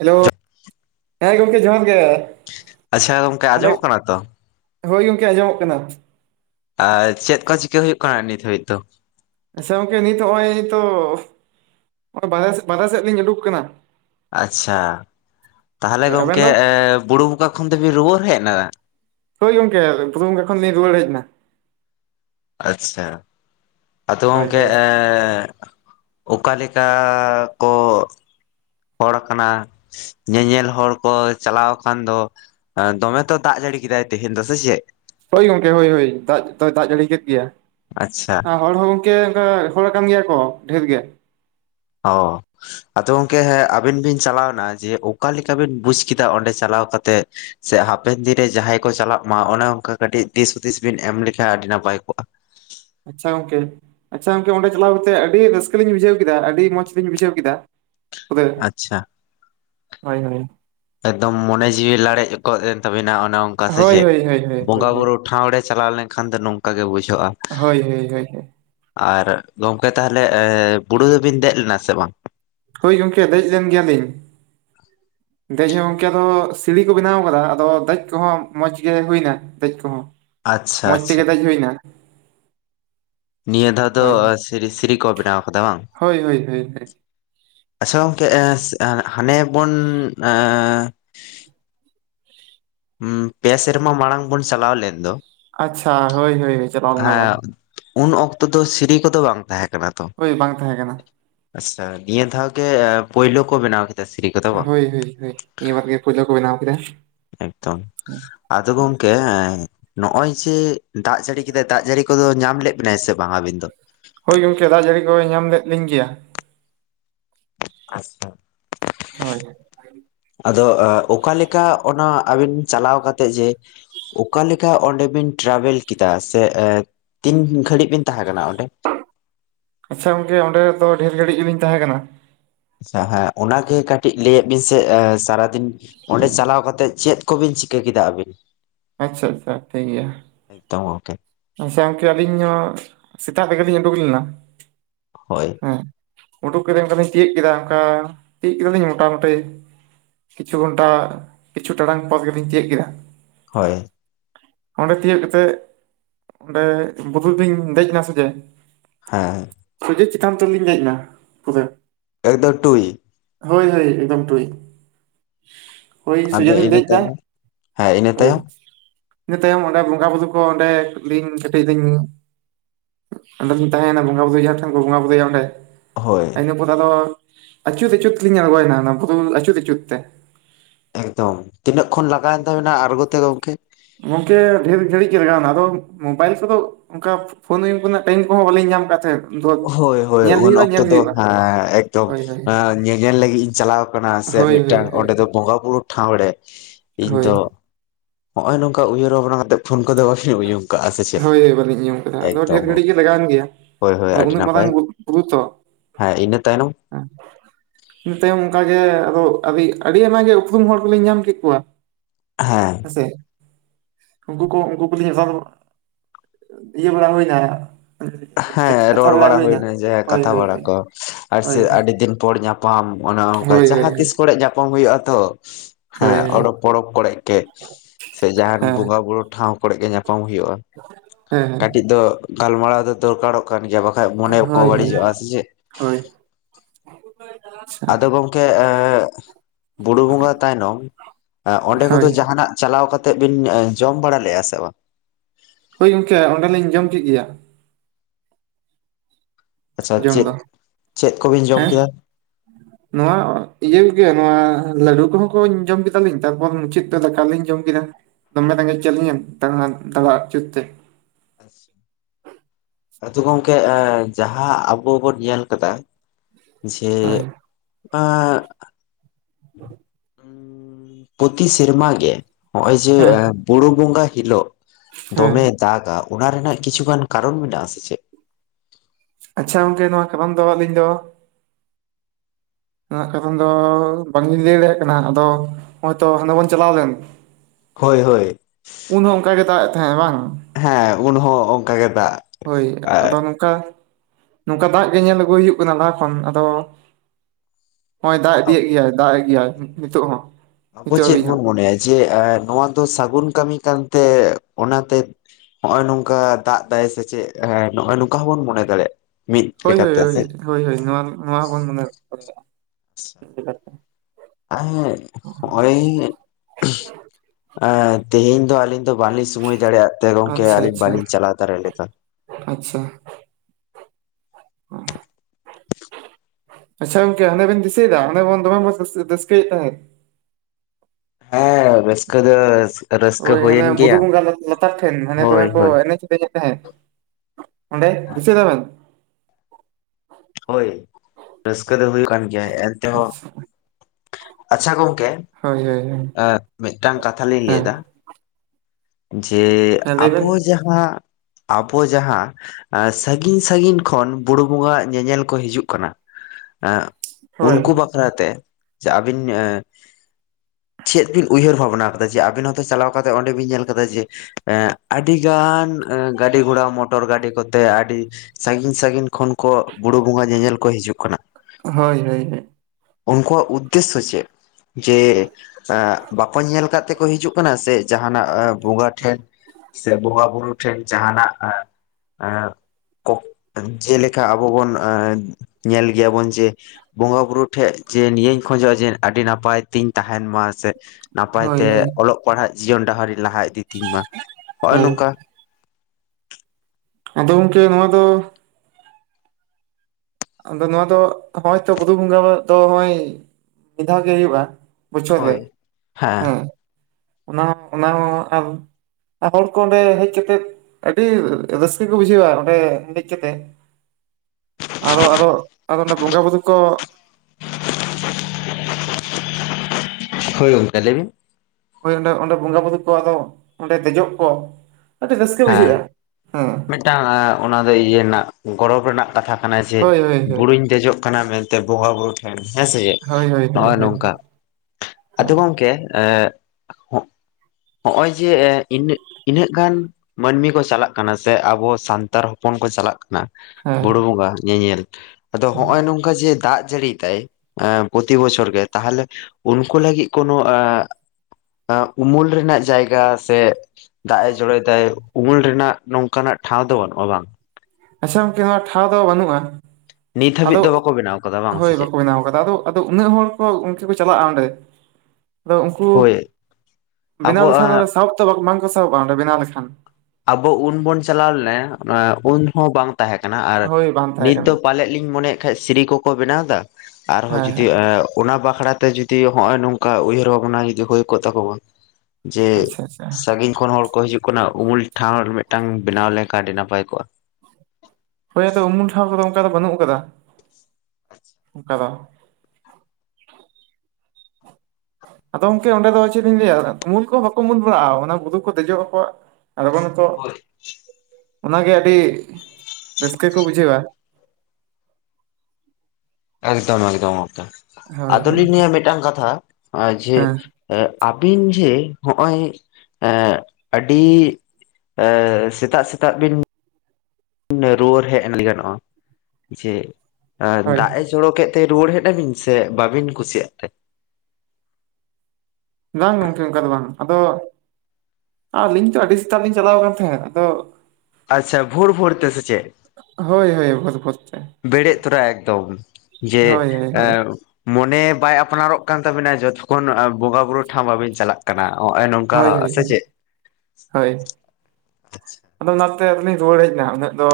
Hello ᱦᱮᱸ ᱜᱚᱝᱠᱮ ᱡᱚᱦᱟᱨ ᱜᱮ ᱟᱪᱪᱷᱟ ᱜᱚᱢᱠᱮ ᱦᱟᱸᱰᱮ ᱟᱸᱡᱚᱢᱚᱜ ᱠᱟᱱᱟ ᱛᱚ ᱦᱳᱭ ᱜᱚᱝᱠᱮ ᱟᱸᱡᱚᱢᱚᱜ ᱠᱟᱱᱟ ᱟᱨ ᱪᱮᱫ ᱠᱚ ᱪᱤᱠᱟᱹ ᱦᱩᱭᱩᱜ ᱠᱟᱱᱟ ᱱᱤᱛ ᱦᱟᱹᱵᱤᱡ ᱫᱚ ᱟᱪᱪᱷᱟ ᱜᱚᱝᱠᱮ ᱱᱤᱛ ᱱᱚᱜᱼᱚᱭ ᱛᱚ ᱵᱟᱨᱦᱮᱥᱮᱫ ᱵᱟᱨᱦᱮ ᱥᱮᱫ ᱞᱤᱧ ᱩᱰᱩᱠ ᱠᱟᱱᱟ ᱟᱪᱪᱷᱟ ᱛᱟᱦᱚᱞᱮ ᱦᱳᱭ ᱟᱵᱮᱱ ᱜᱚᱝᱠᱮ ᱫᱚ ᱵᱩᱨᱩᱵᱚᱸᱜᱟ ᱠᱷᱚᱱ ᱫᱚᱵᱤᱱ ᱨᱩᱣᱟᱹᱲ ᱦᱮᱡ ᱮᱱᱟ? ᱦᱳᱭ ᱜᱚᱢᱠᱮ [unintelligible] ᱡᱚᱠᱷᱚᱱ ᱞᱤᱧ ᱨᱩᱣᱟᱹᱲ ᱦᱮᱡ ᱮᱱᱟ᱾ ᱟᱪᱪᱷᱟ ᱟᱫᱚ ᱦᱳᱭ ᱜᱚᱢᱠᱮ ᱦᱳᱭ ᱮᱸ ᱚᱠᱟᱞᱮᱠᱟ ᱠᱚ ᱦᱚᱲ ᱠᱟᱱᱟ ᱧᱮᱧᱮᱞ ᱦᱚᱲ ᱠᱚ ᱪᱟᱞᱟᱣ ᱟᱠᱟᱱ ᱫᱚ ᱫᱚᱢᱮ ᱛᱚ ᱫᱟᱜ ᱡᱟᱹᱲᱤ ᱠᱮᱫᱟᱭ ᱛᱮᱦᱮᱧ ᱫᱚ ᱥᱮ ᱪᱮᱫ? ᱦᱳᱭ ᱜᱚᱢᱠᱮ ᱦᱳᱭ ᱦᱳᱭ ᱫᱟᱜ ᱫᱟᱜ ᱡᱟᱹᱲᱤ ᱠᱮᱫ ᱜᱮᱭᱟ᱾ ᱟᱪᱪᱷᱟ᱾ ᱦᱚᱲ ᱦᱚᱸ ᱜᱚᱝᱠᱮ ᱚᱱ ᱦᱚᱲ ᱠᱟᱱ ᱜᱮᱭᱟ ᱠᱚ ᱰᱷᱮᱨ ᱜᱮ ᱚ ᱟᱫᱚ ᱜᱚᱝᱠᱮ ᱟᱵᱤᱱ ᱵᱤᱱ ᱪᱟᱞᱟᱣᱱᱟ ᱡᱮ ᱚᱠᱟᱞᱮᱠᱟ ᱵᱤᱱ ᱵᱩᱡ ᱠᱮᱫᱟ ᱚᱸᱰᱮ ᱪᱟᱞᱟᱣ ᱠᱟᱛᱮᱜ ᱥᱮ ᱦᱟᱯᱮᱱ ᱫᱤᱱᱨᱮ ᱡᱟᱦᱟᱸᱭ ᱠᱚ ᱪᱟᱞᱟᱜ ᱢᱟ ᱚᱱᱮ ᱚᱱᱠᱟ ᱠᱟᱹᱴᱤᱡ ᱫᱤᱥᱦᱩᱫᱤᱥ ᱵᱤᱱ ᱮᱢ ᱞᱮᱠᱷᱟᱱᱡ ᱟᱹᱰᱤ ᱱᱟᱯᱟᱭ ᱠᱚᱜᱼᱟ ᱟᱪᱪᱷᱟ ᱜᱚᱝᱠᱮ ᱟᱪᱪᱷᱟ ᱜᱚᱝᱠᱮ ᱚᱸᱰᱮ ᱪᱟᱞᱟᱣ ᱠᱟᱛᱮᱜ ᱟᱹᱰᱤ ᱨᱟᱹᱥᱠᱟᱹ ᱞᱤᱧ ᱵᱩᱡᱷᱟᱹᱣ ᱠᱮᱫᱟ ᱟᱹᱰᱤ ᱢᱚᱸᱡᱽ ᱞᱤᱧ ᱵᱩᱡᱷᱟᱹᱣ ᱠᱮᱫᱟ [inaudible] ᱟᱪᱪᱷᱟ ᱦᱳᱭ ᱦᱳᱭ ᱮᱠᱫᱚᱢ ᱢᱚᱱᱮ ᱡᱤᱣᱤ ᱞᱟᱲᱮᱡ ᱜᱚᱫ ᱮᱱ ᱛᱟᱵᱤᱱᱟ ᱚᱱᱮ ᱚᱱᱠᱟ ᱥᱮ ᱦᱳᱭ ᱪᱮᱫ ᱦᱳᱭ ᱦᱳᱭ ᱦᱳᱭ ᱦᱳᱭ ᱵᱚᱸᱜᱟ ᱵᱩᱨᱩ ᱴᱷᱟᱶ ᱨᱮ ᱪᱟᱞᱟᱣ ᱞᱮᱱ ᱠᱷᱟᱱ ᱫᱚ ᱱᱚᱝᱠᱟ ᱜᱮ ᱵᱩᱡᱷᱟᱹᱼᱟ ᱦᱳᱭ ᱦᱳᱭ ᱦᱳᱭ ᱟᱨ ᱜᱚᱝᱠᱮ ᱛᱟᱦᱚᱞᱮ ᱵᱩᱨᱩ ᱫᱚᱵᱤᱱ ᱫᱮᱡ ᱞᱮᱱᱟ ᱥᱮ ᱵᱟᱝ? ᱦᱳᱭ ᱜᱚᱝᱠᱮ ᱫᱮᱡ ᱞᱮᱱ ᱜᱮᱭᱟᱞᱤᱧ᱾ ᱫᱮᱡ ᱦᱚᱸ ᱜᱚᱢᱠᱮ ᱟᱫᱚ ᱥᱤᱲᱤ ᱠᱚ ᱵᱮᱱᱟᱣ ᱠᱟᱫᱟ ᱟᱫᱚ ᱫᱮᱡ ᱠᱚᱦᱚᱸ ᱢᱚᱸᱡᱽ ᱜᱮ ᱦᱩᱭᱱᱟ ᱫᱮᱡ ᱠᱚᱦᱚᱸ᱾ ᱟᱪᱪᱷᱟ ᱢᱚᱡᱽ ᱟᱪᱪᱷᱟ ᱛᱮᱜᱮ ᱫᱮᱡ ᱦᱩᱭᱱᱟ᱾ ᱱᱤᱭᱟᱹ ᱫᱷᱟᱣ ᱫᱚ ᱦᱳᱭ ᱥᱤᱨᱤ ᱥᱤᱨᱤ ᱠᱚ ᱵᱮᱱᱟᱣ ᱠᱟᱫᱟ ᱵᱟᱝ? ᱦᱳᱭ ᱦᱳᱭ ᱦᱳᱭ ᱦᱳᱭ ᱟᱪᱪᱷᱟ ᱜᱚᱝᱠᱮ ᱮᱸᱥ ᱦᱟᱱᱮ ᱵᱚᱱ ᱮᱸ ᱩᱸ ᱯᱮ ᱥᱮᱨᱢᱟ ᱢᱟᱲᱟᱝ ᱵᱩᱱ ᱪᱟᱞᱟᱣ ᱞᱮᱱ ᱫᱚ᱾ ᱟᱪᱪᱷᱟ ᱦᱳᱭ ᱦᱳᱭ ᱪᱟᱞᱟᱣᱞᱮᱱᱟ ᱵᱚᱱ᱾ ᱦᱮᱸ ᱩᱱ ᱚᱠᱛᱚ ᱫᱚ ᱥᱤᱨᱤ ᱠᱚᱫᱚ ᱵᱟᱝ ᱛᱟᱦᱮᱸ ᱠᱟᱱᱟ ᱛᱚ? ᱦᱳᱭ ᱵᱟᱝ ᱛᱟᱦᱮᱸ ᱠᱟᱱᱟ᱾ ᱟᱪᱪᱷᱟ ᱱᱤᱭᱟᱹ ᱫᱷᱟᱣ ᱜᱮ ᱮᱸ ᱯᱩᱭᱞᱳ ᱠᱚ ᱵᱮᱱᱟᱣ ᱠᱮᱫᱟ ᱥᱤᱨᱤ ᱠᱚᱫᱚ ᱵᱟᱝ? ᱦᱳᱭ ᱦᱳᱭ ᱦᱳᱭ ᱱᱤᱭᱟᱹ ᱵᱟᱨ ᱜᱮ ᱯᱳᱭᱞᱳ ᱠᱚ ᱵᱮᱱᱟᱣ ᱠᱮᱫᱟ᱾ ᱮᱠᱫᱚᱢ ᱟᱫᱟ ᱜᱚᱢᱠᱮ ᱱᱚᱜ ᱚᱭ ᱡᱮ ᱫᱟᱜ ᱡᱟᱹᱲᱤ ᱠᱮᱫᱟᱭ ᱫᱟᱜ ᱡᱟᱹᱲᱤ ᱠᱚᱫᱚ ᱧᱟᱢ ᱞᱮᱫ ᱵᱤᱱᱟᱭ ᱥᱮ ᱵᱟᱝ ᱟᱵᱤᱱ ᱫᱚ? ᱦᱳᱭ ᱜᱚᱝᱠᱮ ᱫᱟᱜ ᱡᱟᱹᱲᱤ ᱠᱚᱦᱚᱭ ᱧᱟᱢ ᱞᱮᱫ ᱞᱤᱧ ᱜᱮᱭᱟ᱾ ᱟᱪᱪᱷᱟ᱾ ᱦᱳᱭ᱾ ᱟᱫᱚ ᱚᱠᱟᱞᱮᱠᱟ ᱚᱱᱟ ᱟᱹᱵᱤᱱ ᱪᱟᱞᱟᱣ ᱠᱟᱛᱮᱜ ᱡᱮ? ᱚᱠᱟᱞᱮᱠᱟ ᱚᱸᱰᱮ ᱵᱤᱱ ᱴᱨᱟᱵᱷᱮᱞ ᱠᱮᱫᱟ ᱥᱮ ᱛᱤᱱ ᱜᱷᱟᱹᱲᱤᱡ ᱵᱤᱱ ᱛᱟᱦᱮᱸ ᱠᱟᱱᱟ? ᱚᱸᱰᱮ? ᱟᱪᱪᱷᱟ ᱜᱚᱝᱠᱮ ᱚᱸᱰᱮ ᱫᱚ ᱰᱷᱮᱨ ᱜᱷᱟᱹᱲᱤᱡ ᱜᱮᱞᱤᱧ ᱛᱟᱦᱮᱸᱠᱟᱱᱟ᱾ ᱥᱟ ᱦᱟᱸ ᱚᱱᱟᱜᱮ ᱠᱟᱹᱴᱤᱡ ᱞᱟᱹᱭᱮᱫ ᱵᱤᱱ ᱥᱮ ᱥᱟᱨᱟᱫᱤᱱ ᱚᱸᱰᱮ ᱪᱟᱞᱟᱣ ᱠᱟᱛᱮᱜ ᱪᱮᱫ ᱠᱚᱵᱤᱱ ᱪᱤᱠᱟᱹ ᱠᱮᱫᱟ ᱟᱹᱵᱤᱱ? ᱟᱪᱪᱷᱟ ᱟᱪᱪᱷᱟ ᱴᱷᱤᱠ ᱜᱮᱭᱟ᱾ ᱮᱠᱫᱚᱢ ᱜᱟᱢᱠᱮ᱾ ᱟᱪᱪᱷᱟ ᱜᱚᱝᱠᱮ ᱟᱹᱞᱤᱧ ᱦᱚᱸ ᱥᱮᱛᱟᱜ ᱨᱮᱜᱮᱞᱤᱧ ᱩᱸᱰᱩᱠ ᱞᱮᱱᱟ ᱦᱳᱭ᱾ ᱦᱮᱸ ᱩᱸᱰᱩᱠ ᱠᱟᱛᱮᱜ ᱚᱝᱠᱚ ᱞᱤᱧ ᱛᱤᱭᱚᱜ ᱠᱮᱫᱟ ᱚᱱᱠᱟ ᱛᱤᱭᱚᱜ ᱠᱮᱫᱟᱞᱤᱧ ᱢᱚᱴᱟᱢᱩᱴᱤ᱾ ᱠᱤᱪᱷᱩ ᱜᱷᱚᱱᱴᱟ ᱠᱤᱪᱷᱩ ᱴᱟᱲᱟᱝ ᱯᱚᱨ ᱜᱮᱞᱤᱧ ᱛᱤᱭᱳᱜ ᱠᱮᱫᱟ᱾ ᱦᱳᱭ᱾ ᱚᱸᱰᱮ ᱛᱤᱭᱟᱹᱜ ᱠᱟᱛᱮᱜ ᱚᱸᱰᱮ [unintelligible] ᱫᱮᱡ ᱮᱱᱟ ᱥᱮ ᱡᱮ ᱦᱮᱸ ᱟᱹᱰᱤ ᱪᱮᱛᱟᱱ ᱩᱛᱟᱨ ᱞᱤᱧ ᱫᱮᱡ ᱮᱱᱟ ᱯᱚᱨᱮ᱾ ᱮᱠᱫᱚᱢ ᱴᱩᱭ ᱦᱳᱭ ᱦᱳᱭ ᱮᱠᱫᱚᱢ ᱴᱩᱭ ᱦᱳᱭ ᱟᱫᱚ ᱥᱳᱡᱮ ᱞᱤᱧ ᱤᱱᱟᱹ ᱫᱮᱡ ᱱᱟ ᱛᱟᱭᱚᱢ ᱦᱮᱸ ᱤᱱᱟᱹ ᱦᱳᱭ, ᱛᱟᱭᱚᱢ ᱤᱱᱟᱹ ᱛᱟᱭᱚᱢ ᱚᱸᱰᱮ ᱵᱚᱸᱜᱟ ᱵᱩᱨᱩ ᱠᱚ ᱚᱸᱰᱮ ᱟᱹᱞᱤᱧ ᱠᱟᱹᱴᱤᱡ ᱞᱤᱧ ᱚᱸᱰᱮᱞᱤᱧ ᱛᱟᱦᱮᱭ ᱱᱟ ᱵᱚᱸᱜᱟ ᱵᱩᱨᱩ ᱡᱟᱦᱟᱸ ᱴᱷᱮᱱ ᱠᱚ ᱵᱚᱸᱜᱟ ᱵᱩᱨᱩᱭᱟ ᱚᱸᱰᱮ, ᱦᱳᱭ, ᱤᱱᱟ. ᱯᱚᱨᱮ ᱫᱚ ᱟᱹᱪᱩᱨ ᱟᱹᱪᱩᱨ ᱛᱮᱞᱤᱧ ᱟᱬᱜᱚᱭᱮᱱᱟ ᱚᱱᱟ ᱵᱩᱨᱩ ᱟᱹᱪᱩᱨ ᱟ. ᱪᱩᱨ ᱛᱮ, ᱮᱠᱫᱚᱢ ᱛᱤᱱᱟᱹᱜ ᱠᱷᱚᱱ ᱞᱟᱜᱟᱣ ᱮᱱ ᱛᱟᱵᱤᱱᱟ ᱟᱬᱜᱳ ᱛᱮ ᱜᱚᱝᱠᱮ? ᱜᱚᱢᱠᱮ ᱰᱷᱮᱨ ᱜᱷᱟᱨᱤᱜᱽ ᱜᱮ ᱞᱟᱜᱟᱣ ᱱᱟ ᱟᱫᱚ ᱢᱳᱵᱟᱭᱤᱞ ᱠᱚᱫᱚ ᱚᱱᱠᱟ ᱯᱷᱳᱱ ᱚᱭᱩᱝ ᱠᱚᱨᱮᱱᱟᱜ ᱴᱟᱭᱤᱢ ᱠᱚᱦᱚᱸ ᱵᱟᱞᱤᱧ ᱧᱟᱢ ᱟᱠᱟᱫ ᱛᱟᱦᱮᱸᱱ᱾ ᱦᱳᱭ ᱦᱳᱭ ᱩᱱ ᱚᱠᱛᱚ ᱫᱚ ᱦᱮᱸ ᱮᱠᱫᱚᱢ ᱦᱳᱭ ᱦᱳᱭ ᱟᱸ ᱧᱮᱧᱮᱞ ᱞᱟᱹᱜᱤᱫ ᱤᱧ ᱪᱟᱞᱟᱣ ᱠᱟᱱᱟ ᱥᱮ ᱦᱳᱭ ᱦᱳᱭ ᱢᱤᱫᱴᱟᱝ ᱦᱳᱭ ᱚᱸᱰᱮ ᱫᱚ ᱵᱚᱸᱜᱟ ᱵᱩᱨᱩ ᱴᱷᱟᱶᱨᱮ ᱤᱧ ᱦᱳᱭ ᱫᱚ ᱱᱚᱜᱼᱚᱭ ᱱᱚᱝᱠᱟ ᱩᱭᱦᱟᱹᱨ ᱵᱷᱟᱵᱽᱱᱟ ᱠᱟᱛᱮ ᱯᱷᱳᱱ ᱠᱚᱫᱚ ᱪᱮᱫ ᱮᱢ ᱩᱭᱩᱝ ᱠᱟᱜᱼᱟ ᱥᱮ ᱪᱮ ᱦᱳᱭ ᱦᱳᱭ ᱵᱟᱹᱞᱤᱧ ᱟᱸᱡᱚᱢ ᱠᱟᱫᱟ ᱟᱫᱚ ᱰᱷᱮᱨ ᱮᱠᱫᱚᱢ ᱜᱷᱟᱹᱲᱤᱡ ᱜᱚᱢᱠᱮ᱾ ᱜᱮ ᱞᱟᱜᱟᱣᱮᱱ ᱜᱮᱭᱟ ᱦᱳᱭ ᱦᱳᱭ ᱟᱫᱚ ᱟᱹᱰᱤ ᱩᱱᱟᱹᱜ ᱢᱟᱨᱟᱝ ᱱᱟᱯᱟᱭ᱾ ᱵᱩ- ᱵᱩᱨᱩ ᱛᱚ ᱦᱮᱸ ᱤᱱᱟᱹ ᱛᱟᱭᱱᱚᱢ? ᱦᱮᱸ [unintelligible] ᱤᱱᱟᱹ ᱛᱟᱭᱚᱢ ᱚᱱᱠᱟ ᱜᱮ ᱟᱫᱚ ᱟᱹᱰᱤ ᱟᱹᱰᱤ ᱟᱭᱢᱟ ᱜᱮ ᱩᱯᱨᱩᱢ ᱦᱚᱲ ᱠᱚᱞᱤᱧ ᱧᱟᱢ ᱠᱮᱫ ᱠᱚᱣᱟ, ᱦᱮᱸ ᱦᱮᱸ ᱥᱮ ᱩᱱᱠᱩ ᱠᱚ ᱩᱱᱠᱩ ᱟᱹᱞᱤᱧᱟᱜ ᱤᱭᱟᱹ ᱵᱟᱲᱟ ᱦᱩᱭᱱᱟ, ᱠᱟᱛ- ᱦᱮᱸ ᱠᱟᱛᱷᱟ ᱨᱚᱲ ᱵᱟᱲᱟ ᱦᱩᱭᱱᱟ, ᱡᱮ ᱦᱳᱭ ᱠᱟᱛᱷᱟ ᱦᱳᱭ ᱵᱟᱲᱟ ᱦᱳᱭ ᱠᱚ ᱟᱨ ᱥᱮ ᱦᱳᱭ ᱟᱹᱰᱤ ᱫᱤᱱ ᱯᱚᱨ ᱧᱟᱯᱟᱢ, ᱚᱱᱟ ᱦᱳᱭ ᱦᱳᱭ ᱡᱟᱦᱟᱸ ᱦᱳᱭ ᱛᱤᱥ ᱠᱚᱨᱮ ᱧᱟᱯᱟᱢ ᱦᱩᱭᱩᱜᱼᱟ ᱛᱚ ᱦᱮᱸ ᱦᱳᱭ ᱚᱨᱚᱵ ᱯᱚᱨᱚᱵᱽ ᱠᱚᱨᱮ ᱜᱮ, ᱥᱮ ᱡᱟᱦᱟᱱ ᱦᱮᱸ ᱵᱚᱸᱜᱟ ᱵᱩᱨᱩ ᱴᱷᱟᱶ ᱠᱚᱨᱮ ᱜᱮ ᱧᱟᱯᱟᱢ ᱦᱩᱭᱩᱜᱼᱟ, ᱦᱮᱸ ᱠᱟᱹᱴᱤᱡ ᱫᱚ ᱜᱟᱞᱢᱟᱨᱟᱣ ᱫᱚ ᱫᱚᱨᱠᱟᱨᱚᱜ ᱠᱟᱱ ᱜᱮᱭᱟ ᱵᱟᱠᱷᱟᱡ ᱢᱚᱱᱮ ᱠᱚ ᱦᱳᱭ ᱦᱳᱭ ᱵᱟᱹᱲᱤᱡᱚᱜᱼᱟ, ᱥᱮ ᱪᱮᱫ ᱦᱳᱭ, ᱟᱪᱪᱷᱟ ᱟᱫᱚ ᱜᱚᱢᱠᱮ ᱵᱩᱨᱩ ᱵᱚᱸᱜᱟ ᱛᱟᱭᱱᱚᱢ ᱟᱜ ᱚᱸᱰᱮ ᱦᱳᱭ ᱠᱚᱫᱚ ᱡᱟᱦᱱᱟᱜ ᱪᱟᱞᱟᱣ ᱠᱟᱛᱮᱜ ᱵᱤᱱ ᱡᱚᱢ ᱵᱟᱲᱟ ᱞᱮᱜᱼᱟ ᱥᱮ ᱵᱟᱝ? ᱦᱳᱭ ᱜᱚᱝᱠᱮ ᱚᱸᱰᱮᱞᱤᱧ ᱡᱚᱢ ᱠᱮᱜ ᱜᱮᱭᱟ, ᱟᱪᱪᱷᱟ ᱡᱚᱢ ᱪᱮᱫ ᱫᱚ ᱪᱮᱫ ᱠᱚᱵᱤᱱ ᱡᱚᱢ ᱦᱮᱸ ᱠᱮᱫᱟ ᱱᱚᱣᱟ ᱤᱭᱟᱹ ᱜᱮ ᱱᱚᱣᱟ ᱞᱟᱹᱰᱩ ᱠᱚᱦᱚᱸ ᱠᱚᱧ ᱡᱚᱢ ᱠᱮᱫᱟᱞᱤᱧ ᱛᱟᱨᱯᱚᱨ ᱢᱩᱪᱟᱹᱫ ᱛᱮ ᱫᱟᱠᱟᱞᱤᱧ ᱡᱚᱢ ᱠᱮᱫᱟ, ᱫᱚᱢᱮ ᱨᱮᱜᱮᱡ ᱠᱮᱫ ᱞᱤᱧᱟ ᱫᱟᱬᱟ ᱫᱟᱬᱟ ᱟᱹᱪᱩᱨ ᱛᱮ, ᱟᱪᱪᱷᱟ ᱟᱫᱚ ᱜᱚᱝᱠᱮ ᱡᱟᱦᱟᱸ ᱟᱵᱚ ᱵᱚᱱ ᱧᱮᱞ ᱠᱟᱫᱟ ᱡᱮ ᱦᱳᱭ ᱟ [unintelligible] ᱯᱨᱚᱛᱤ ᱥᱮᱨᱢᱟ ᱜᱮ ᱱᱚᱜᱼᱚᱭ ᱡᱮ ᱦᱮᱸ ᱵᱩᱨᱩ ᱵᱚᱸᱜᱟ ᱦᱤᱞᱳᱜ ᱦᱮᱸ ᱫᱚᱢᱮᱭ ᱫᱟᱜᱟ ᱚᱱᱟ ᱨᱮᱱᱟᱜ ᱠᱤᱪᱷᱩᱜᱟᱱ ᱠᱟᱨᱚᱱ ᱢᱮᱱᱟᱜᱼᱟ ᱥᱮ ᱪᱮᱫ? ᱟᱪᱪᱷᱟ ᱜᱚᱝᱠᱮ ᱱᱚᱣᱟ ᱠᱟᱨᱟᱢ ᱫᱚ ᱟᱹᱞᱤᱧ ᱫᱚ ᱚᱱᱟ ᱠᱟᱨᱚᱱ ᱫᱚ ᱵᱟᱝᱞᱤᱧ ᱞᱟᱹᱭ ᱫᱟᱲᱮᱭᱟᱜ ᱠᱟᱱᱟ ᱟᱫᱚ ᱦᱚᱸᱜ ᱚᱭ ᱛᱚ ᱦᱟᱸᱰᱮ ᱵᱚᱱ ᱪᱟᱞᱟᱣ ᱞᱮᱱ, ᱦᱳᱭ ᱦᱳᱭ, ᱩᱱ ᱦᱚᱸ ᱚᱱᱠᱟ ᱜᱮᱭ ᱫᱟᱜ ᱮᱫ ᱛᱟᱦᱮᱸᱱᱟ ᱵᱟᱝ, ᱦᱮᱸ ᱩᱱ ᱦᱚᱸ ᱚᱱᱠᱟ ᱜᱮ ᱫᱟᱜ ᱮᱫ ᱠᱟ ᱱᱚᱝᱠᱟ ᱫᱟᱜ ᱜᱮ ᱧᱮᱞ ᱟᱹᱜᱩ ᱦᱩᱭᱩᱜ ᱠᱟᱱᱟ ᱞᱟᱦᱟ ᱠᱷᱚᱱ, ᱟᱫᱚ ᱦᱳᱭ ᱫᱟᱜ ᱤᱫᱤᱭᱮᱫ ᱜᱮᱭᱟᱭ ᱫᱟᱜ ᱮᱫ ᱜᱮᱭᱟᱭ ᱱᱤᱛᱚᱜ ᱦᱚᱸ ᱟᱵᱚ ᱱᱤᱛᱚᱜ ᱪᱮᱫ ᱦᱟᱹᱵᱤᱡ ᱦᱚᱸ, ᱵᱚᱱ ᱢᱚᱱᱮᱭᱟ ᱡᱮ ᱱᱚᱣᱟ ᱫᱚ ᱥᱟᱹᱜᱩᱱ ᱠᱟᱹᱢᱤ ᱠᱟᱱᱛᱮ ᱚᱱᱟᱛᱮ ᱱᱚᱜ-ᱚᱭ ᱱᱚᱝᱠᱟ ᱫᱟᱜ ᱫᱟᱭ ᱥᱮ ᱪᱮᱫ ᱦᱮᱸ ᱱᱚᱜ-ᱚᱭ ᱱᱚᱝᱠᱟ ᱦᱚᱵᱚᱱ ᱢᱚᱱᱮ ᱫᱟᱲᱮᱭᱟᱜ, ᱦᱳᱭ ᱦᱳᱭ ᱦᱳᱭ ᱦᱳᱭ ᱦᱳᱭ ᱱᱚᱣᱟ ᱱᱚᱣᱟ ᱚᱵᱚᱱ ᱢᱚᱱᱮ [unintelligible] ᱨᱚᱯᱚᱲ [unintelligible] ᱦᱚᱜᱼᱚᱭ ᱛᱮᱦᱮᱧ ᱫᱚ ᱟᱹᱞᱤᱧ ᱵᱟᱞᱤᱧ ᱥᱳᱚᱢᱳ ᱫᱟᱲᱮᱭᱟᱜᱼᱟ ᱛᱮ ᱜᱚᱢᱠᱮ ᱟᱹᱞᱤᱧ ᱵᱟᱹᱞᱤᱧ ᱪᱟᱞᱟᱣ ᱫᱟᱲᱮᱼᱟᱫᱟ ᱟᱪᱷᱟ ᱚ ᱟᱪᱷᱟ ᱜᱚᱝᱠᱮ ᱦᱟᱸᱰᱮ ᱵᱮᱱ ᱫᱤᱥᱟᱹᱭᱮᱫᱟ ᱦᱟᱱᱰᱮ ᱵᱚᱱ ᱫᱚᱢᱮ ᱵᱚᱱ ᱨᱟᱹᱥᱠᱟᱹᱭᱮᱫ ᱛᱟᱦᱮᱸᱫ ᱦᱮᱸ ᱨᱟᱹᱥᱠᱟᱹ ᱫᱚ ᱨᱟᱹᱥᱠᱟᱹ ᱳᱭ ᱦᱟᱱᱮ ᱦᱩᱭᱮᱱ ᱜᱮᱭᱟ ᱵᱚᱫᱷᱩ ᱵᱚᱸᱜᱟ ᱞᱟᱛᱟᱨ ᱴᱷᱮᱱ ᱦᱟᱱᱮ ᱫᱚᱢᱮ ᱦᱳᱭ ᱠᱚ ᱦᱳᱭ ᱮᱱᱮᱡ ᱛᱟᱦᱮᱸ ᱚᱸᱰᱮ ᱫᱤᱥᱟᱹᱭ ᱛᱟᱵᱮᱱ ᱦᱳᱭ ᱨᱟᱹᱥᱠᱟᱹ ᱫᱚ ᱦᱩᱭᱩᱜ ᱠᱟᱱ ᱜᱮᱭᱟ ᱮᱱᱛᱮᱦᱚᱸ ᱟᱪᱪᱷᱟ ᱟᱪᱷᱟ ᱜᱚᱝᱠᱮ ᱦᱳᱭ ᱦᱳᱭ ᱦᱳᱭ ᱢᱤᱫᱴᱟᱝ ᱠᱟᱛᱷᱟ ᱞᱤᱧ ᱦᱮᱸ ᱞᱟᱹᱭᱫᱟ, ᱡᱮ ᱦᱮᱸ ᱞᱟᱹᱭ ᱵᱮᱱ ᱟᱵᱚ ᱡᱟᱦᱟᱸ ᱟᱵᱚ ᱡᱟᱦᱟᱸ ᱥᱟᱺᱟᱜᱤᱧ ᱥᱟᱹᱜᱤᱧ ᱠᱷᱚᱱ ᱵᱩᱨᱩ ᱵᱚᱸᱜᱟᱜ ᱧᱮᱧᱮᱞ ᱠᱚ ᱦᱤᱡᱩᱜ ᱠᱟᱱᱟ ᱮᱸ ᱦᱳᱭ ᱩᱱᱠᱩ ᱵᱟᱠᱷᱨᱟᱛᱮ ᱟᱹᱵᱤᱱ ᱪᱮᱫ ᱵᱤᱱ ᱩᱭᱦᱟᱹᱨ ᱵᱷᱟᱵᱷᱱᱟ ᱠᱟᱫᱟ ᱡᱮ ᱟᱵᱤᱱ ᱦᱚᱸᱛᱚ ᱪᱟᱞᱟᱣ ᱠᱟᱛᱮ ᱚᱰᱮᱵᱤᱱ ᱧᱮᱞ ᱡᱮ ᱮ ᱟᱹᱰᱤ ᱜᱟᱱ ᱜᱟᱹᱰᱤ ᱜᱷᱚᱲᱟ ᱢᱚᱴᱚᱨ ᱜᱟᱹᱰᱤ ᱠᱚᱛᱮ ᱟᱹᱰᱤ ᱥᱟᱺᱜᱤᱧ ᱥᱟᱺᱜᱤᱧ ᱠᱷᱚᱱ ᱠᱚ ᱵᱩᱨᱩ ᱵᱚᱸᱜᱟ ᱧᱮᱧᱮᱞ ᱠᱚ ᱦᱤᱡᱩᱜ ᱠᱟᱱᱟ᱾ ᱦᱳᱭ ᱦᱳᱭ ᱩᱱᱠᱩᱣᱟᱜ ᱩᱫᱽᱫᱮᱥᱚ ᱪᱮᱫ? ᱡᱮ ᱮᱸᱜ ᱵᱟᱠᱚ ᱧᱮᱞ ᱠᱟᱜ ᱛᱮᱠᱚ ᱦᱤᱡᱩᱜ ᱠᱟᱱᱟ ᱥᱮ ᱡᱟᱦᱱᱟᱜ ᱵᱚᱸᱜᱟ ᱴᱷᱮᱱ ᱥᱮ ᱵᱚᱸᱜᱟ ᱵᱩᱨᱩ ᱴᱷᱮᱱ ᱡᱟᱦᱟᱱᱟᱜ ᱮᱸ ᱡᱮᱞᱮᱠᱟ ᱟᱵᱚ ᱵᱚᱱ ᱧᱮᱞ ᱜᱮᱭᱟᱵᱚᱱ ᱡᱮ ᱵᱚᱸᱜᱟ ᱵᱩᱨᱩ ᱴᱷᱮᱡ ᱡᱮ ᱱᱤᱭᱟᱹᱧ ᱠᱷᱚᱡᱚᱜᱼᱟ ᱡᱮ ᱟᱹᱰᱤ ᱱᱟᱯᱟᱭ ᱛᱤᱧ ᱛᱟᱦᱮᱱ ᱢᱟ ᱥᱮ ᱱᱟᱯᱟᱭ ᱦᱳᱭ ᱛᱮ ᱦᱳᱭ ᱚᱞᱚᱜ ᱯᱟᱲᱦᱟᱜ ᱡᱤᱭᱚᱱ ᱰᱟᱦᱟᱨᱤᱧ ᱞᱟᱦᱟ ᱤᱫᱤ ᱛᱤᱧ ᱢᱟ ᱱᱚᱜᱼᱚᱭ ᱦᱳᱭ ᱱᱚᱝᱠᱟ ᱟᱫᱚ ᱜᱚᱝᱠᱮ ᱱᱚᱣᱟ ᱫᱚ ᱟᱫᱚ ᱱᱚᱣᱟ ᱫᱚ ᱦᱚᱭ ᱛᱚ ᱵᱫ ᱵᱚᱸᱜᱟ ᱫᱚ ᱱᱚᱜᱭ ᱢᱤᱫ ᱫᱷᱟᱣ ᱜᱮ ᱦᱩᱭᱩᱜᱼᱟ᱾ ᱵᱚᱪᱷᱚᱨ ᱦᱳᱭ ᱨᱮ ᱦᱮᱸ ᱚᱱᱟ ᱦᱚᱸ ᱚᱱᱟ ᱦᱚᱸ ᱟᱨ ᱦᱚᱲ ᱠᱚ ᱚᱸᱰᱮ ᱦᱮᱡ ᱠᱟᱛᱮᱫ ᱟᱹᱰᱤ ᱨᱟᱹᱥᱠᱟᱹ ᱠᱚ ᱵᱩᱡᱷᱟᱹᱣᱟ ᱚᱸᱰᱮ ᱫᱮᱡ ᱠᱟᱛᱮ ᱟᱫᱚ ᱟᱫᱚ ᱟᱫᱚ ᱵᱚᱸᱜᱟ ᱵᱩᱨᱩ ᱠᱚ, [unintelligible] ᱦᱳᱭ ᱜᱚᱝᱠᱮ ᱞᱟᱭ ᱵᱤᱱ ᱳᱭᱸᱰᱮ ᱚᱸᱰᱮ ᱵᱚᱸᱜᱟ ᱵᱩᱨᱩ ᱠᱚ ᱟᱫᱚ ᱚᱸᱰᱮ ᱫᱮᱡᱚᱜ ᱠᱚ ᱟᱹᱰᱤ ᱨᱟᱹᱥᱠᱟᱹ ᱦᱮᱸ ᱵᱩᱡᱷᱟᱹᱜᱼᱟ᱾ ᱦᱮᱸ ᱢᱤᱫᱴᱟᱝ ᱚᱱᱟ ᱫᱚ ᱤᱭᱟᱹ ᱨᱮᱱᱟᱜ ᱜᱚᱨᱚᱵ ᱨᱮᱱᱟᱜ ᱠᱟᱛᱷᱟ ᱠᱟᱱᱟ ᱡᱮ ᱦᱳᱭ ᱦᱳᱭ ᱦᱳᱭ ᱵᱩᱨᱩᱧ ᱫᱮᱡᱚᱜ ᱠᱟᱱᱟᱼᱼ ᱠᱟᱱᱟ ᱢᱮᱱᱛᱮ ᱵᱚᱸᱜᱟᱼᱵᱩᱨᱩ ᱴᱷᱮᱱ ᱦᱮᱸᱥᱮ ᱦᱳᱭ ᱦᱳᱭ ᱦᱳᱭ ᱱᱚᱜᱼᱚᱭ ᱱᱚᱝᱠᱟ ᱟᱫᱚ ᱦᱳᱭ ᱦᱳᱭ ᱜᱚᱢᱠᱮ ᱦᱚᱜ ᱚᱭ ᱡᱮ ᱤᱱᱟᱹᱜ ᱜᱟᱱ ᱢᱟᱹᱱᱢᱤ ᱠᱚ ᱪᱟᱞᱟᱜ ᱥᱮ ᱟᱵᱚ ᱥᱟᱱᱛᱟᱲ ᱦᱚᱯᱚᱱ ᱠᱚ ᱪᱟᱞᱟᱜ ᱠᱟᱱᱟ ᱦᱮᱸ ᱵᱩᱨᱩ ᱵᱚᱸᱜᱟ ᱧᱮᱧᱮᱞ, ᱟᱫᱚ ᱦᱚᱜᱼᱚᱭ ᱱᱚᱝᱠᱟ ᱡᱮ ᱫᱟᱜ ᱡᱟᱹᱲᱤ ᱛᱟᱭ ᱯᱨᱚᱛᱤ ᱵᱚᱪᱷᱚᱨ ᱜᱮ ᱛᱟᱦᱚᱞᱮ ᱩᱱᱠᱩ ᱞᱟᱹᱜᱤᱫ ᱠᱳᱱᱳ ᱩᱢᱩᱞ ᱨᱮᱱᱟᱜ ᱡᱟᱭᱜᱟ ᱥᱮ ᱫᱟᱜᱼᱮ ᱡᱚᱲᱚᱭᱮᱫᱟᱭ ᱩᱢᱩᱞ ᱨᱮᱱᱟᱜ ᱱᱚᱝᱠᱟ ᱱᱟᱜ ᱴᱷᱟᱶ ᱫᱚ ᱵᱟᱹᱱᱩᱜᱼᱟ ᱵᱟᱝ ᱟᱪᱷᱟ ᱜᱚᱝᱠᱮ ᱱᱚᱣᱟ ᱴᱷᱟᱶ ᱫᱚ ᱵᱟᱹᱱᱩᱜᱼᱟ ᱱᱤᱛ ᱦᱟᱹᱵᱤᱡ ᱟᱫᱚ ᱫᱚ ᱵᱟᱠᱚ ᱵᱮᱱᱟᱣ ᱠᱟᱫᱟ ᱵᱟᱝ ᱦᱳᱭ ᱥᱮ ᱪᱮᱫ ᱵᱟᱠᱚ ᱵᱮᱱᱟᱣ ᱟᱠᱟᱫᱟ ᱟᱫᱚ᱾ ᱟᱫᱚ ᱩᱱᱟᱹᱜ ᱦᱚᱲ ᱠᱚ ᱩᱱᱠᱩ ᱠᱚ ᱪᱟᱞᱟᱜᱼᱟ ᱚᱸᱰᱮ ᱟᱫᱚ ᱩᱱᱠᱩ ᱦᱳᱭ ᱵᱮᱱᱟᱣ ᱟᱵᱚ ᱞᱮᱠᱷᱟᱱ ᱚᱸᱰᱮ ᱥᱟᱦᱚᱵ ᱛᱚ ᱵᱟᱝᱠᱚ ᱥᱟᱦᱚᱵᱼᱟ ᱚᱸᱰᱮ ᱵᱮᱱᱟᱣ ᱞᱮᱠᱷᱟᱱ᱾ ᱟᱵᱚ ᱩᱱ ᱵᱩᱱ ᱪᱟᱞᱟᱣ ᱞᱮᱱᱟ ᱩᱱ ᱦᱚᱸ ᱵᱟᱝ, ᱛᱟᱦᱮᱸ ᱠᱟᱱᱟ ᱟᱨ ᱦᱳᱭ ᱵᱟᱝ ᱛᱟᱦᱮᱸ ᱱᱤᱛ ᱫᱚ ᱠᱟᱱᱟ ᱯᱟᱞᱮᱫ ᱞᱤᱧ ᱢᱚᱱᱮᱭᱮᱫ ᱠᱷᱟᱡ ᱥᱤᱨᱤ ᱠᱚᱠᱚ ᱵᱮᱱᱟᱣ ᱮᱫᱟ᱾ ᱟᱨᱦᱚᱸ ᱦᱮᱸ ᱡᱩᱫᱤ ᱦᱮᱸ ᱮ ᱚᱱᱟ ᱵᱟᱠᱷᱨᱟ ᱛᱮ ᱡᱩᱫᱤ ᱱᱚᱜ ᱚᱭ ᱱᱚᱝᱠᱟ ᱩᱭᱦᱟᱹᱨ ᱵᱷᱟᱵᱱᱟ ᱡᱚᱫᱤ ᱦᱩᱭ ᱠᱚᱜ ᱛᱟᱠᱚᱣᱟ᱾ ᱡᱮ ᱟᱪᱪᱷᱟ ᱟᱪᱪᱷᱟ ᱥᱟᱺᱜᱤᱧ ᱠᱷᱚᱱ ᱦᱚᱲ ᱠᱚ ᱦᱤᱡᱩᱜ ᱠᱟᱱᱟ ᱩᱢᱩᱞ ᱴᱷᱟᱶ ᱢᱤᱫᱴᱟᱝ ᱵᱮᱱᱟᱣ ᱞᱮᱱ ᱠᱷᱟᱱ ᱟᱹᱰᱤ ᱱᱟᱯᱟᱭ ᱠᱚᱜᱼᱟ᱾ ᱦᱳᱭ ᱟᱫᱚ ᱩᱢᱩᱞ ᱴᱷᱟᱶ ᱠᱚᱫᱚ ᱚᱱᱠᱟ ᱫᱚ ᱵᱟᱹᱱᱩᱜ ᱟᱠᱟᱫᱟ ᱾ ᱚᱱᱠᱟ ᱫᱚ, ᱟᱫᱚ ᱜᱚᱢᱠᱮ ᱚᱸᱰᱮ ᱫᱚ ᱪᱮᱫ ᱤᱧ ᱞᱟᱹᱭᱟ ᱩᱢᱩᱞ ᱠᱚ ᱵᱟᱠᱚ ᱩᱢᱩᱞ ᱵᱟᱲᱟᱜᱼᱟ ᱚᱱᱟ ᱵᱩᱨᱩ ᱠᱚ ᱫᱮᱡᱚᱜ ᱟᱠᱚ ᱾ ᱟᱵᱚ ᱱᱤᱛᱚᱜ ᱦᱳᱭ ᱚᱱᱟ ᱜᱮ ᱟᱹᱰᱤ ᱨᱟᱹᱥᱠᱟᱹ ᱠᱚ ᱵᱩᱡᱷᱟᱹᱣᱟ᱾ ᱮᱠᱫᱚᱢ ᱮᱠᱫᱚᱢ ᱮᱠᱫᱚᱢ ᱦᱳᱭ ᱦᱳᱭ ᱟᱫᱚᱞᱤᱧ ᱱᱤᱭᱟᱹ ᱢᱤᱫᱴᱟᱝ ᱠᱟᱛᱷᱟ ᱱᱚᱜ ᱼᱚᱭ ᱡᱮ ᱦᱮᱸ ᱟᱹᱵᱤᱱ ᱡᱮ ᱦᱚᱜᱼᱚᱭ ᱟᱹᱰᱤ ᱥᱮᱛᱟᱜ ᱥᱮᱛᱟᱜ ᱵᱤᱱ ᱨᱩᱣᱟᱹᱲ ᱦᱮᱡ ᱮᱱ ᱜᱮ ᱜᱟᱱᱚᱜᱼᱟ ᱡᱮ ᱦᱳᱭ ᱫᱟᱜ ᱮ ᱪᱚᱲᱚᱠ ᱠᱮᱫ ᱛᱮ ᱨᱩᱣᱟᱹᱲ ᱦᱮᱡᱱᱟᱵᱤᱱ ᱥᱮ ᱵᱟᱵᱤᱱ ᱠᱩᱥᱤᱭᱟᱜ ᱛᱮ᱾ ᱵᱟᱝ ᱜᱚᱝᱠᱮ ᱚᱝᱠᱟ ᱫᱚ ᱵᱟᱝ ᱟᱫᱚ᱾ ᱟᱨ ᱟᱹᱞᱤᱧ ᱛᱚ ᱟᱹᱰᱤ ᱥᱮᱛᱟᱜ ᱞᱤᱧ ᱪᱟᱞᱟᱣ ᱟᱠ ᱛᱟᱦᱮᱸ ᱟᱫᱚ ᱟᱪᱪᱷᱟ ᱵᱷᱳᱨ ᱵᱷᱚᱨ ᱛᱮ ᱥᱮ ᱪᱮ ᱦᱳᱭ ᱦᱳᱭ ᱵᱷᱳᱨ ᱵᱷᱳᱨ ᱛᱮ ᱵᱮᱲᱮᱫ ᱛᱚᱨᱟ ᱮᱠᱫᱚᱢ ᱡᱮ ᱦᱳᱭ ᱦᱳᱭ ᱟ ᱦᱳᱭ ᱢᱚᱱᱮ ᱵᱟᱭ ᱟᱯᱱᱟᱨᱚᱜ ᱠᱟᱱ ᱛᱟᱵᱤᱱᱟ ᱡᱚᱛᱚᱠᱷᱚᱱ ᱵᱚᱸᱜᱟ ᱵᱩᱨᱩ ᱴᱷᱟᱶ ᱵᱟᱵᱤᱱ ᱪᱟᱞᱟᱜ᱾ ᱠᱟᱱᱟ ᱦᱚᱸᱜᱼᱚᱭ ᱱᱚᱝᱠᱟ ᱦᱳᱭ ᱦᱳᱭ ᱥᱮ ᱦᱳᱭ ᱪᱮᱫ? ᱦᱳᱭ ᱟᱫᱚ ᱚᱱᱟᱛᱮ ᱟᱞᱤᱧ ᱨᱩᱣᱟᱹᱲ ᱦᱮᱡ ᱮᱱᱟ ᱩᱱᱟᱹᱜ ᱫᱚ,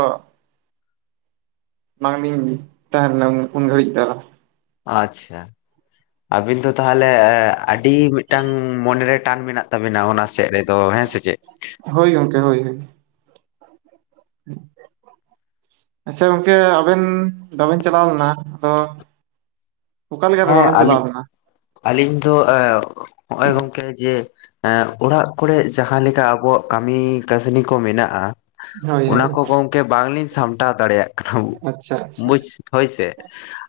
ᱢᱟᱝᱢᱤᱧ ᱛᱟᱦᱮᱸ ᱞᱮᱱᱟ ᱩᱱ ᱜᱷᱟᱹᱲᱤᱡ ᱫᱚ᱾ ᱟᱪᱪᱷᱟ, ᱟᱵᱤᱱ ᱫᱚ ᱛᱟᱦᱚᱞᱮ ᱟᱹᱰᱤ ᱢᱤᱫᱴᱟᱝ ᱢᱚᱱᱮ ᱨᱮ ᱴᱟᱱ ᱢᱮᱱᱟᱜ ᱛᱟᱵᱤᱱᱟ᱾ ᱛᱟᱵᱤᱱᱟ ᱚᱱᱟ ᱥᱮᱫ ᱨᱮᱫᱚ ᱦᱮᱸ ᱥᱮ ᱪᱮᱫ ᱦᱳᱭ ᱜᱚᱝᱠᱮ ᱦᱳᱭ ᱦᱳᱭ᱾ [unintelligible] ᱟᱪᱪᱷᱟ ᱜᱚᱝᱠᱮ ᱟᱵᱮᱱ ᱵᱟᱵᱮᱱ ᱪᱟᱞᱟᱣ ᱞᱮᱱᱟ ᱟᱫᱚ ᱚᱠᱟ ᱞᱮᱠᱟᱛᱮ ᱦᱮᱸ ᱵᱟᱵᱮᱱ ᱪᱟᱞᱟᱣ ᱟᱞᱤᱧ ᱞᱮᱱᱟ ᱟᱹᱞᱤᱧ ᱫᱚ ᱦᱚᱜᱼᱚᱭ ᱜᱚᱢᱠᱮ ᱡᱮ ᱮᱸ ᱚᱲᱟᱜ ᱠᱚᱨᱮ ᱡᱟᱦᱟᱸ ᱞᱮᱠᱟ ᱟᱵᱚᱣᱟᱜ ᱠᱟᱹᱢᱤ ᱠᱟᱹᱥᱱᱤ ᱠᱚ ᱢᱮᱱᱟᱜᱼᱟ ᱦᱳᱭ ᱚᱱᱟ ᱦᱳᱭ ᱠᱚ ᱜᱚᱝᱠᱮ ᱵᱟᱝᱞᱤᱧ ᱥᱟᱢᱴᱟᱣ ᱫᱟᱲᱮᱭᱟᱜ ᱟᱪᱪᱷᱟ ᱟᱪᱪᱷᱟ ᱵᱩᱡᱽᱥ ᱦᱚᱭᱥᱮ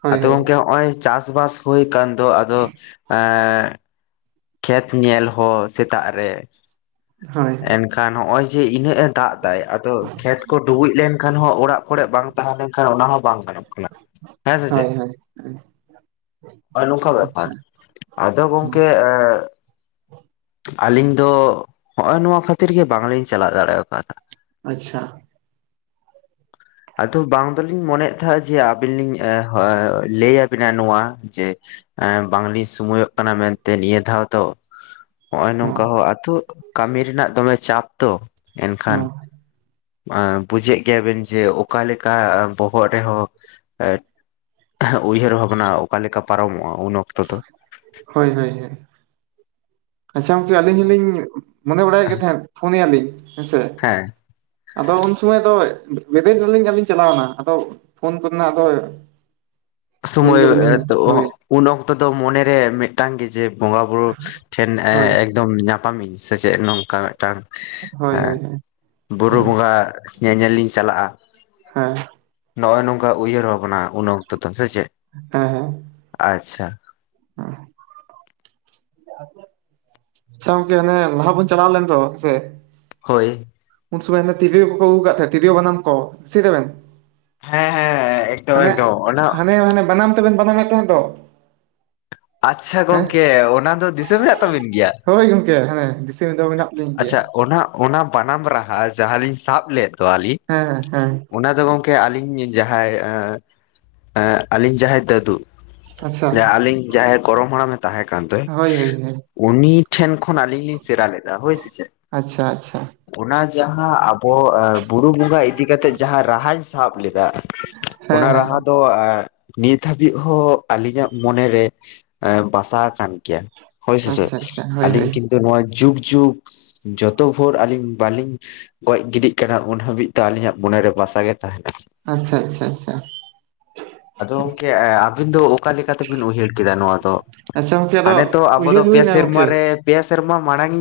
ᱦᱳᱭ ᱟᱫᱚ ᱦᱳᱭ ᱜᱚᱝᱠᱮ ᱦᱚᱜ ᱼᱚᱭ ᱪᱟᱥ ᱵᱟᱥ ᱦᱩᱭ ᱠᱟᱱ ᱫᱚ ᱟᱫᱚ ᱦᱮᱸ ᱠᱷᱮᱛ ᱧᱮᱞ ᱦᱚᱸ ᱥᱮᱛᱟᱜ ᱨᱮ ᱦᱚᱭ ᱮᱱᱠᱷᱟᱱ ᱱᱚᱜ ᱚᱹᱭ ᱡᱮ ᱤᱱᱟᱹᱜ ᱮ ᱫᱟᱜ ᱮᱫᱟ ᱟᱫᱚ ᱠᱷᱮᱛ ᱠᱚ ᱰᱩᱵᱩᱡ ᱞᱮᱱᱠᱷᱟᱱ ᱮᱟᱱ ᱦᱚᱸ ᱚᱲᱟᱜ ᱠᱚᱨᱮ ᱵᱟᱝ ᱛᱟᱦᱮᱸ ᱞᱮᱱᱠᱷᱟᱱ ᱚᱱᱟ ᱦᱚᱸ ᱵᱟᱝ ᱜᱟᱱᱚᱜ ᱠᱟᱱᱟ ᱦᱮᱸ ᱥᱮ ᱪᱮᱫ ᱦᱳᱭ ᱦᱳᱭ ᱱᱚᱝᱠᱟ ᱵᱮᱯᱟᱨ ᱟᱪᱪᱷᱟ ᱟᱫᱚ ᱜᱚᱝᱠᱮ ᱮ ᱟᱹᱞᱤᱧ ᱫᱚ ᱦᱚᱜᱼᱚᱭ ᱱᱚᱣᱟ ᱠᱷᱟᱹᱛᱤᱨ ᱜᱮ ᱵᱟᱝᱞᱤᱧ ᱪᱟᱞᱟᱜ ᱫᱟᱲᱤ ᱠᱟᱫᱟ ᱟᱪᱪᱷᱟ [inaudible] ᱟᱫᱚ ᱵᱟᱝ ᱫᱚᱞᱤᱧ ᱢᱚᱱᱮᱭᱮᱫ ᱛᱟᱦᱮᱸᱫ ᱡᱮ ᱟᱵᱤᱱ ᱞᱤᱧ ᱞᱟᱹᱭ ᱟᱵᱤᱱᱟ ᱱᱚᱣᱟ ᱡᱮ ᱵᱟᱝᱞᱤᱧ ᱥᱳᱢᱚᱭᱚᱜ ᱠᱟᱱᱟ ᱢᱮᱱᱛᱮ ᱱᱤᱭᱟᱹ ᱫᱷᱟᱣ ᱫᱚ ᱱᱚᱜᱚᱭ ᱱᱚᱝᱠᱟ ᱦᱚᱸ ᱟᱛᱳ ᱠᱟᱹᱢᱤ ᱨᱮᱱᱟᱜ ᱫᱚᱢᱮ ᱪᱟᱯ ᱛᱚ ᱮᱱᱠᱷᱟᱱ ᱦᱚᱸ ᱵᱩᱡᱷᱟᱹᱜ ᱜᱮᱭᱟ ᱵᱮᱱ ᱡᱮ ᱚᱠᱟᱞᱮᱠᱟ ᱵᱚᱦᱚᱜ ᱨᱮᱦᱚᱸ ᱮ ᱩᱭᱦᱟᱹᱨ ᱵᱷᱟᱵᱱᱟ ᱚᱠᱟᱞᱮᱠᱟ ᱯᱟᱨᱚᱢᱚᱜᱼᱟ ᱩᱱ ᱚᱠᱛᱚ ᱫᱚ ᱦᱳᱭ ᱦᱳᱭᱳ ᱟᱪᱪᱷᱟ ᱜᱚᱝᱠᱮ ᱟᱹᱞᱤᱧ ᱦᱚᱞᱤᱧ ᱢᱚᱱᱮ ᱵᱟᱲᱟᱭ ᱜᱤ ᱛᱟᱦᱮ ᱯᱷᱳᱱ ᱱᱟᱭᱟ ᱞᱤᱧ ᱦᱮᱸᱥᱮ ᱦᱮᱸ ᱟᱫᱚ ᱩᱱ ᱥᱚᱢᱚᱭ ᱫᱚ ᱵᱮᱨᱮᱫ ᱱᱟᱞᱤᱧ ᱟᱨ ᱞᱤᱧ ᱪᱟᱞᱟᱣᱱᱟ ᱟᱫᱚ ᱯᱷᱳᱱ ᱠᱚᱨᱮᱱᱟᱜ ᱫᱚᱭ [inaudible] ᱥᱚᱢᱚᱭ ᱮᱛ ᱚᱦᱚ ᱩᱱ ᱚᱠᱛᱚ ᱫᱚ ᱢᱚᱱᱮ ᱨᱮ ᱢᱤᱫᱴᱟᱝ ᱜᱮ ᱡᱮ ᱵᱚᱸᱜᱟ ᱵᱩᱨᱩ ᱴᱷᱮᱱ ᱦᱳᱭ ᱮᱠᱫᱚᱢ ᱧᱟᱯᱟᱢᱤᱧ ᱥᱮ ᱪᱮᱫ ᱱᱚᱝᱠᱟ ᱢᱤᱫᱴᱟᱝ ᱦᱳᱭ ᱦᱳᱭ ᱦᱳᱭ ᱦᱳᱭ ᱮᱸ ᱦᱮᱸ ᱵᱩᱨᱩ ᱦᱮᱸ ᱵᱚᱸᱜᱟ ᱧᱮᱧᱮᱞ ᱞᱤᱧ ᱪᱟᱞᱟᱜᱼᱟ ᱦᱮᱸ ᱱᱚᱜᱼᱭ ᱱᱚᱝᱠᱟ ᱩᱭᱦᱟᱹᱨ ᱵᱷᱟᱵᱽᱱᱟ ᱩᱱ ᱚᱠᱛᱚ ᱛᱚ ᱥᱮ ᱪᱮᱫ ᱦᱮᱸ ᱦᱮᱸ᱾ ᱟᱪᱪᱷᱟ ᱦᱚᱸ [inaudible] [inaudible] ᱟᱪᱷᱟ ᱜᱚᱢᱠᱮ ᱚᱱᱮ ᱞᱟᱦᱟ ᱵᱚᱱ ᱪᱟᱞᱟᱣ ᱞᱮᱱ ᱛᱚ ᱥᱮ ᱦᱳᱭ ᱩᱱ ᱥᱚᱢᱚᱭ ᱦᱟᱱᱮ ᱛᱤᱨᱤᱭ ᱠᱚ ᱠᱚ ᱟᱻᱜᱩᱣᱟᱠᱟᱫ ᱛᱟᱦᱮᱸᱫ ᱛᱤᱨᱤᱭᱚ ᱵᱟᱱᱟᱢ ᱠᱚ ᱫᱤᱥᱟᱹᱭ ᱫᱟᱵᱮᱱ ᱦᱮᱸ ᱦᱮᱸ ᱮᱠᱫᱚᱢ ᱦᱟᱱᱮ ᱮᱠᱫᱚᱢ ᱚᱱᱟ ᱦᱟᱱᱮ ᱦᱟᱱᱮ ᱵᱟᱱᱟᱢ ᱛᱮᱵᱮᱱ ᱵᱟᱱᱟᱢᱮᱫ ᱛᱟᱦᱮᱸᱫ ᱫᱚ ᱟᱪᱪᱷᱟ ᱦᱮᱸ ᱜᱚᱝᱠᱮ ᱚᱱᱟ ᱫᱚ ᱫᱤᱥᱟᱹ ᱢᱮᱱᱟᱜ ᱛᱟᱵᱤᱱ ᱜᱮᱭᱟ ᱦᱳᱭ ᱜᱚᱝᱠᱮ ᱦᱟᱱᱮ ᱫᱤᱥᱟᱹ ᱢᱤᱫ ᱫᱚ ᱢᱮᱱᱟᱜ ᱞᱤᱧ ᱜᱮᱭᱟ ᱟᱪᱪᱷᱟ ᱚᱱᱟ ᱚᱱᱟ ᱵᱟᱱᱟᱢ ᱨᱟᱦᱟ ᱡᱟᱦᱟᱸᱞᱤᱧ ᱥᱟᱵ ᱞᱮᱫ ᱫᱚ ᱟᱞᱤᱧ ᱦᱮᱸ ᱦᱮᱸ ᱚᱱᱟ ᱫᱚ ᱜᱚᱝᱠᱮ ᱟᱞᱤᱧ ᱡᱟᱦᱟᱸᱭ ᱟᱹᱞᱤᱧ ᱡᱟᱦᱟᱸᱭ ᱫᱟᱫᱩ ᱟᱪᱪᱷᱟ ᱡᱮ ᱟᱞᱤᱧ ᱡᱟᱦᱟᱸᱭ ᱜᱲᱚᱢ ᱦᱟᱲᱟᱢᱮ ᱛᱟᱦᱮᱸ ᱠᱟᱱ ᱫᱚᱭ ᱦᱳᱭ ᱦᱳᱭ ᱦᱳᱭ ᱩᱱᱤ ᱴᱷᱮᱱ ᱠᱷᱚᱱ ᱟᱹᱞᱤᱧ ᱞᱤᱧ ᱥᱮᱬᱟ ᱞᱮᱫᱟ ᱦᱳᱭ ᱥᱮ ᱟᱪᱪᱷᱟ ᱟᱪᱪᱷᱟ ᱚᱱᱟ ᱡᱟᱦᱟᱸ ᱟᱵᱚ ᱵᱩᱨᱩ ᱵᱚᱸᱜᱟ ᱤᱫᱤ ᱠᱟᱛᱮᱜ ᱡᱟᱦᱟᱸ ᱨᱟᱦᱟᱧ ᱥᱟᱵ ᱞᱮᱫᱟ ᱦᱮᱸ ᱦᱮᱸ ᱟᱫᱚ ᱱᱤᱛ ᱦᱟᱹᱵᱤᱡ ᱦᱚᱸ ᱟᱹᱞᱤᱧᱟᱜ ᱢᱚᱱᱮ ᱨᱮ ᱵᱟᱥᱟ ᱠᱟᱱ ᱜᱮᱭᱟ ᱦᱳᱭ ᱥᱮᱥᱮ ᱟᱪᱪᱷᱟ ᱟᱪᱪᱷᱟ ᱦᱳᱭ ᱟᱹᱞᱤᱧ ᱦᱳᱭ ᱠᱤᱱᱛᱩ ᱱᱚᱣᱟ ᱡ ᱡᱩᱜᱽ ᱡᱚᱛᱚ ᱵᱷᱩᱨ ᱟᱹᱞᱤᱧ ᱵᱟᱞᱤᱧ ᱜᱚᱡ ᱜᱤᱰᱤᱜ ᱠᱟᱱᱟ ᱩᱱ ᱦᱟᱹᱵᱤᱡ ᱛᱮ ᱟᱹᱞᱤᱧᱟᱜ ᱢᱚᱱᱮᱨᱮ ᱵᱟᱥᱟ ᱜᱮ ᱛᱟᱦᱮᱱᱟ ᱟᱪᱪᱷᱟ ᱟᱪᱪᱷᱟ ᱟᱪᱪᱷᱟ ᱟᱫᱚ ᱜᱚᱝᱠᱮ ᱟᱵᱤᱱ ᱫᱚ ᱚᱠᱟ ᱞᱮᱠᱟᱛᱮᱵᱤᱱ ᱩᱭᱦᱟᱹᱨ ᱠᱮᱫᱟ ᱱᱚᱣᱟ ᱫᱚ ᱟᱪᱪᱷᱟ ᱜᱚᱝᱠᱮ ᱟᱫᱚ ᱦᱟᱱᱮ ᱛᱚ ᱟᱵᱚ ᱫᱚ ᱩᱭᱦᱟᱹᱨ ᱯᱮ ᱦᱩᱭᱱᱟ ᱜᱚᱝᱠᱮ ᱥᱮᱨᱢᱟᱟᱨ ᱨᱮ ᱯᱮ ᱥᱮᱨᱢᱟ ᱢᱟᱲᱟᱝ ᱤᱧ